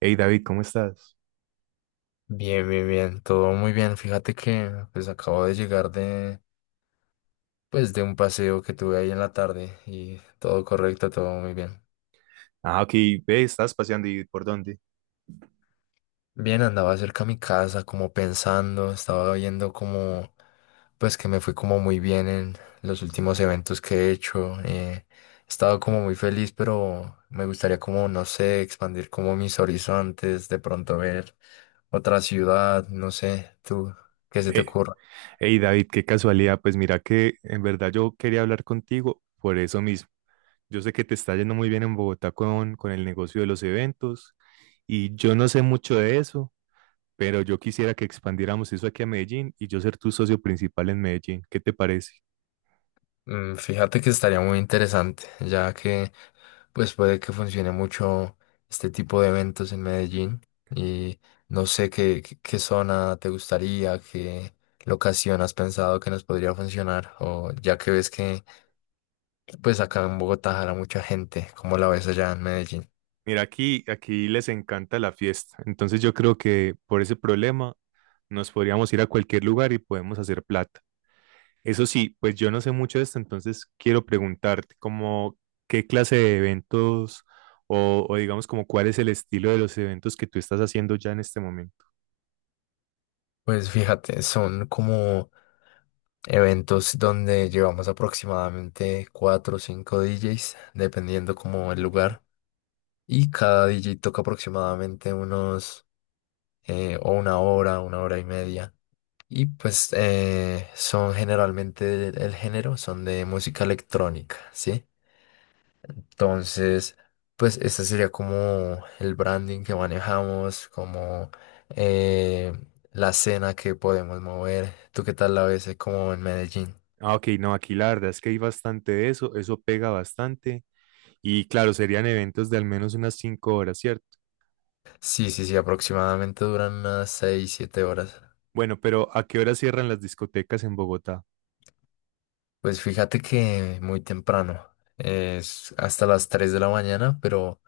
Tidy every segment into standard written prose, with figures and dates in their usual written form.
Hey David, ¿cómo estás? Bien, bien, bien, todo muy bien. Fíjate que pues acabo de llegar de un paseo que tuve ahí en la tarde y todo correcto, todo muy bien. Ah, aquí, ve, estás paseando y ¿por dónde? Bien, andaba cerca a mi casa como pensando, estaba viendo como pues que me fue como muy bien en los últimos eventos que he hecho. He estado como muy feliz, pero me gustaría como, no sé, expandir como mis horizontes, de pronto ver otra ciudad, no sé, tú, ¿qué se te Eh, ocurre? Hey, David, qué casualidad. Pues mira que en verdad yo quería hablar contigo por eso mismo. Yo sé que te está yendo muy bien en Bogotá con el negocio de los eventos y yo no sé mucho de eso, pero yo quisiera que expandiéramos eso aquí a Medellín y yo ser tu socio principal en Medellín. ¿Qué te parece? Fíjate que estaría muy interesante, ya que pues puede que funcione mucho este tipo de eventos en Medellín. Y no sé qué, qué zona te gustaría, qué locación has pensado que nos podría funcionar, o ya que ves que pues acá en Bogotá jala mucha gente, ¿como la ves allá en Medellín? Mira, aquí les encanta la fiesta. Entonces yo creo que por ese problema nos podríamos ir a cualquier lugar y podemos hacer plata. Eso sí, pues yo no sé mucho de esto, entonces quiero preguntarte como qué clase de eventos o digamos como cuál es el estilo de los eventos que tú estás haciendo ya en este momento. Pues fíjate, son como eventos donde llevamos aproximadamente cuatro o cinco DJs, dependiendo como el Ok. lugar. Y cada DJ toca aproximadamente unos, o una hora y media. Y pues son generalmente el género, son de música electrónica, ¿sí? Entonces, pues este sería como el branding que manejamos, como eh, la escena que podemos mover. ¿Tú qué tal la ves, como en Medellín? Ah, ok, no, aquí la verdad es que hay bastante de eso, eso pega bastante y claro, serían eventos de al menos unas 5 horas, ¿cierto? Sí, sí, sí, aproximadamente duran unas 6 7 horas. Bueno, pero ¿a qué hora cierran las discotecas en Bogotá? Pues fíjate que muy temprano, es hasta las 3 de la mañana, pero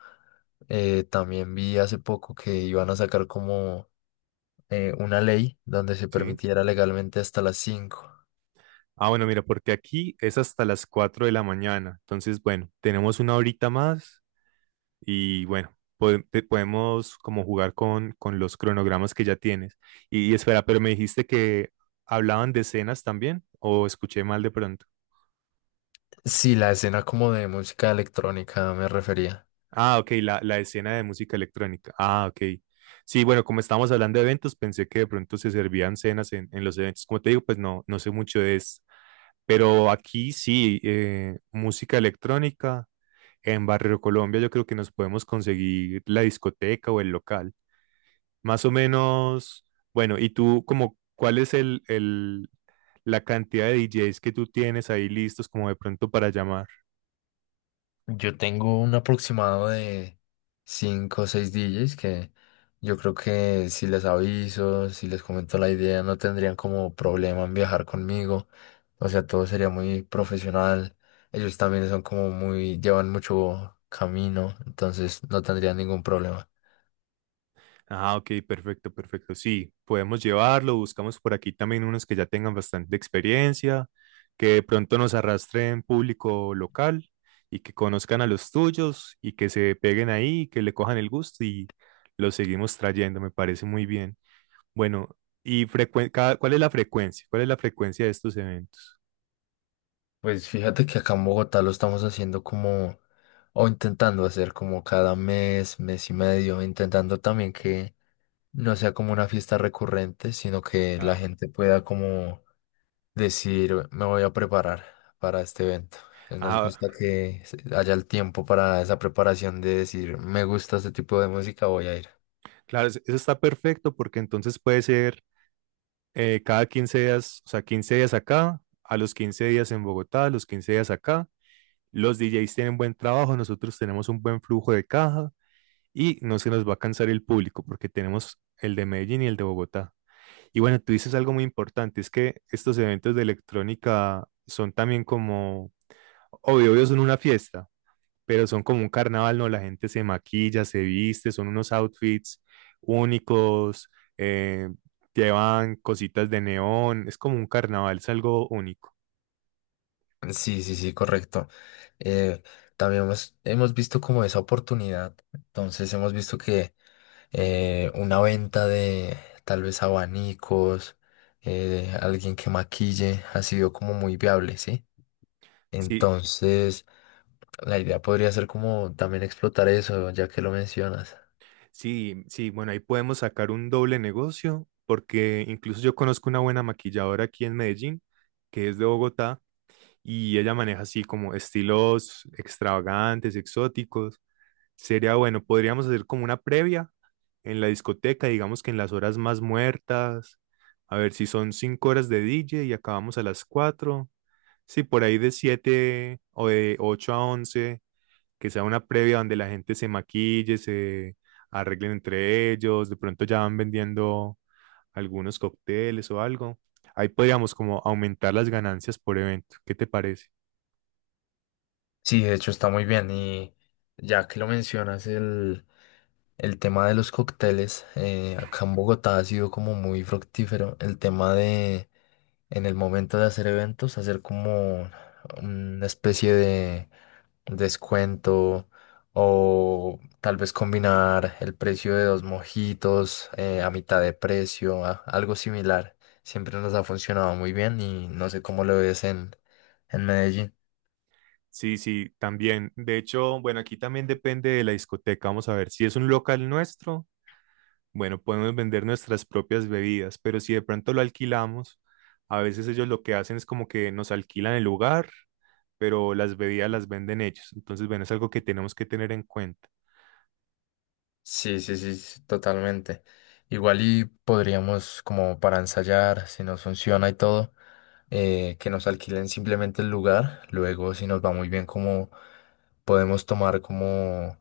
también vi hace poco que iban a sacar como una ley donde se ¿Sí? permitiera legalmente hasta las 5. Ah, bueno, mira, porque aquí es hasta las 4 de la mañana. Entonces, bueno, tenemos una horita más y bueno, podemos como jugar con los cronogramas que ya tienes. Y espera, pero me dijiste que hablaban de escenas también o escuché mal de pronto. Sí, la escena como de música electrónica me refería. Ah, ok, la escena de música electrónica. Ah, ok. Sí, bueno, como estábamos hablando de eventos, pensé que de pronto se servían cenas en los eventos. Como te digo, pues no sé mucho de eso. Pero aquí sí, música electrónica. En Barrio Colombia yo creo que nos podemos conseguir la discoteca o el local. Más o menos, bueno, ¿y tú como cuál es la cantidad de DJs que tú tienes ahí listos como de pronto para llamar? Yo tengo un aproximado de 5 o 6 DJs que yo creo que si les aviso, si les comento la idea, no tendrían como problema en viajar conmigo. O sea, todo sería muy profesional. Ellos también son como muy, llevan mucho camino, entonces no tendrían ningún problema. Ah, ok, perfecto, perfecto. Sí, podemos llevarlo, buscamos por aquí también unos que ya tengan bastante experiencia, que de pronto nos arrastren público local y que conozcan a los tuyos y que se peguen ahí, que le cojan el gusto y los seguimos trayendo, me parece muy bien. Bueno, y ¿cuál es la frecuencia? ¿Cuál es la frecuencia de estos eventos? Pues fíjate que acá en Bogotá lo estamos haciendo como, o intentando hacer como cada mes, mes y medio, intentando también que no sea como una fiesta recurrente, sino que la Claro. gente pueda como decir, me voy a preparar para este evento. Nos Ah, gusta que haya el tiempo para esa preparación de decir, me gusta este tipo de música, voy a ir. claro, eso está perfecto porque entonces puede ser cada 15 días, o sea, 15 días acá, a los 15 días en Bogotá, a los 15 días acá. Los DJs tienen buen trabajo, nosotros tenemos un buen flujo de caja y no se nos va a cansar el público porque tenemos el de Medellín y el de Bogotá. Y bueno, tú dices algo muy importante, es que estos eventos de electrónica son también como, obvio, obvio, son una fiesta pero son como un carnaval, ¿no? La gente se maquilla, se viste, son unos outfits únicos, eh, llevan cositas de neón, es como un carnaval, es algo único. Sí, sí, sí, correcto. Eh, También hemos visto como esa oportunidad. Entonces hemos visto que una venta de tal vez abanicos, alguien que maquille, ha sido como muy viable, ¿sí? Sí, Entonces, la idea podría ser como también explotar eso, ya que lo mencionas. sí, sí, bueno, ahí podemos sacar un doble negocio, porque incluso yo conozco una buena maquilladora aquí en Medellín, que es de Bogotá, y ella maneja así como estilos extravagantes, exóticos. Sería bueno, podríamos hacer como una previa en la discoteca, digamos que en las horas más muertas, a ver si son 5 horas de DJ y acabamos a las 4. Sí, por ahí de siete o de ocho a once, que sea una previa donde la gente se maquille, se arreglen entre ellos, de pronto ya van vendiendo algunos cócteles o algo. Ahí podríamos como aumentar las ganancias por evento. ¿Qué te parece? Sí, de hecho está muy bien y ya que lo mencionas, el... El tema de los cócteles, acá en Bogotá ha sido como muy fructífero. El tema de, en el momento de hacer eventos, hacer como una especie de descuento o tal vez combinar el precio de dos mojitos a mitad de precio, algo similar. Siempre nos ha funcionado muy bien y no sé cómo lo ves en, Medellín. Sí, sí, también. De hecho, bueno, aquí también depende de la discoteca. Vamos a ver si es un local nuestro. Bueno, podemos vender nuestras propias bebidas, pero si de pronto lo alquilamos, a veces ellos lo que hacen es como que nos alquilan el lugar, pero las bebidas las venden ellos. Entonces, bueno, es algo que tenemos que tener en cuenta. Sí, sí, sí, sí, totalmente. Igual y podríamos, como para ensayar, si nos funciona y todo, que nos alquilen simplemente el lugar. Luego, si nos va muy bien, como podemos tomar como,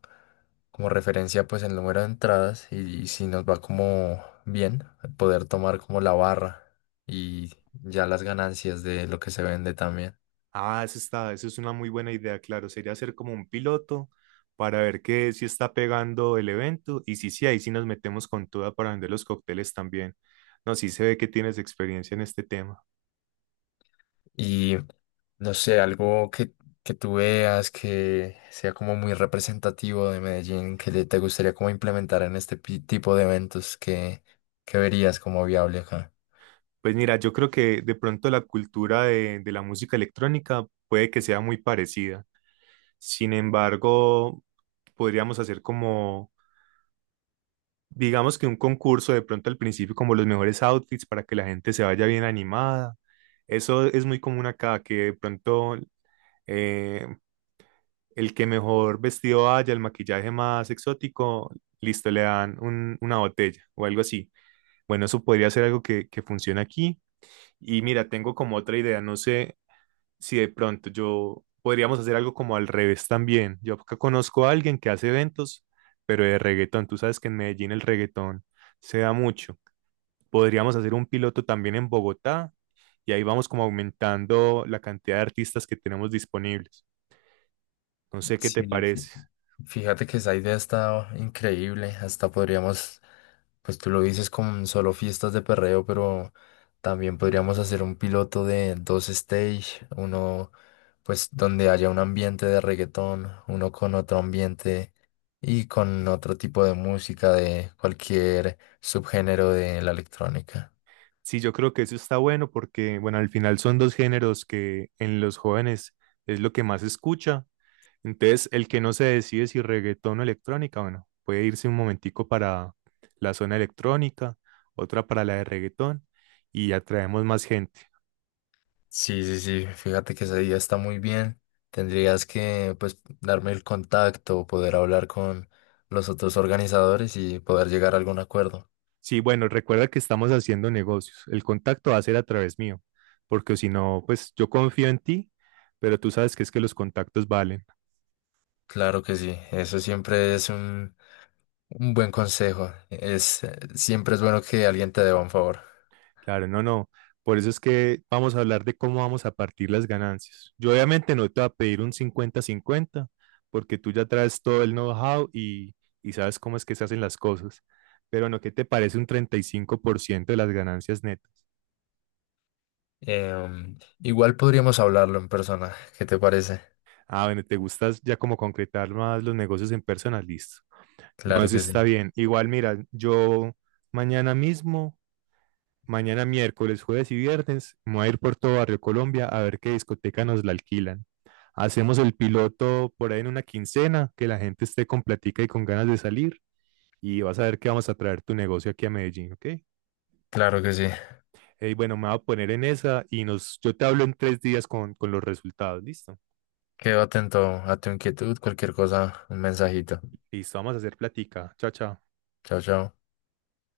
como referencia, pues el número de entradas y si nos va como bien, poder tomar como la barra y ya las ganancias de lo que se vende también. Ah, eso está, eso es una muy buena idea, claro. Sería hacer como un piloto para ver que si está pegando el evento y si sí, ahí sí nos metemos con toda para vender los cócteles también. No, sí se ve que tienes experiencia en este tema. No sé, algo que tú veas que sea como muy representativo de Medellín, que te gustaría como implementar en este tipo de eventos que verías como viable acá. Pues mira, yo creo que de pronto la cultura de la música electrónica puede que sea muy parecida. Sin embargo, podríamos hacer como, digamos que un concurso de pronto al principio, como los mejores outfits para que la gente se vaya bien animada. Eso es muy común acá, que de pronto eh, el que mejor vestido vaya, el maquillaje más exótico, listo, le dan una botella o algo así. Bueno, eso podría ser algo que funcione aquí. Y mira, tengo como otra idea, no sé, si de pronto yo podríamos hacer algo como al revés también. Yo acá conozco a alguien que hace eventos, pero de reggaetón. Tú sabes que en Medellín el reggaetón se da mucho. Podríamos hacer un piloto también en Bogotá y ahí vamos como aumentando la cantidad de artistas que tenemos disponibles. No sé qué te Sí. parece. Sí. Fíjate que esa idea está increíble. Hasta podríamos, pues tú lo dices con solo fiestas de perreo, pero también podríamos hacer un piloto de dos stage, uno pues donde haya un ambiente de reggaetón, uno con otro ambiente y con otro tipo de música de cualquier subgénero de la electrónica. Sí, yo creo que eso está bueno porque, bueno, al final son dos géneros que en los jóvenes es lo que más se escucha. Entonces, el que no se decide si reggaetón o electrónica, bueno, puede irse un momentico para la zona electrónica, otra para la de reggaetón y atraemos más gente. Sí, sí, sí, fíjate que esa idea está muy bien. Tendrías que, pues, darme el contacto, poder hablar con los otros organizadores y poder llegar a algún acuerdo. Sí, bueno, recuerda que estamos haciendo negocios. El contacto va a ser a través mío, porque si no, pues yo confío en ti, pero tú sabes que es que los contactos valen. Claro que sí, eso siempre es un buen consejo. Es, siempre es bueno que alguien te deba un favor. Claro, no, no. Por eso es que vamos a hablar de cómo vamos a partir las ganancias. Yo obviamente no te voy a pedir un cincuenta-cincuenta, porque tú ya traes todo el know-how y sabes cómo es que se hacen las cosas. Pero no, ¿qué te parece un 35% de las ganancias netas? Igual podríamos hablarlo en persona, ¿qué te parece? Ah, bueno, te gustas ya como concretar más los negocios en persona, listo. No, Claro eso que sí, está bien. Igual, mira, yo mañana mismo, mañana miércoles, jueves y viernes, me voy a ir por todo Barrio Colombia a ver qué discoteca nos la alquilan. Hacemos el piloto por ahí en una quincena, que la gente esté con platica y con ganas de salir y vas a ver que vamos a traer tu negocio aquí a Medellín, ¿ok? claro que sí. Bueno, me voy a poner en esa y nos, yo te hablo en 3 días con los resultados, ¿listo? Quedo atento a tu inquietud, cualquier cosa, un mensajito. Listo, vamos a hacer platica. Chao, chao. Chao, chao.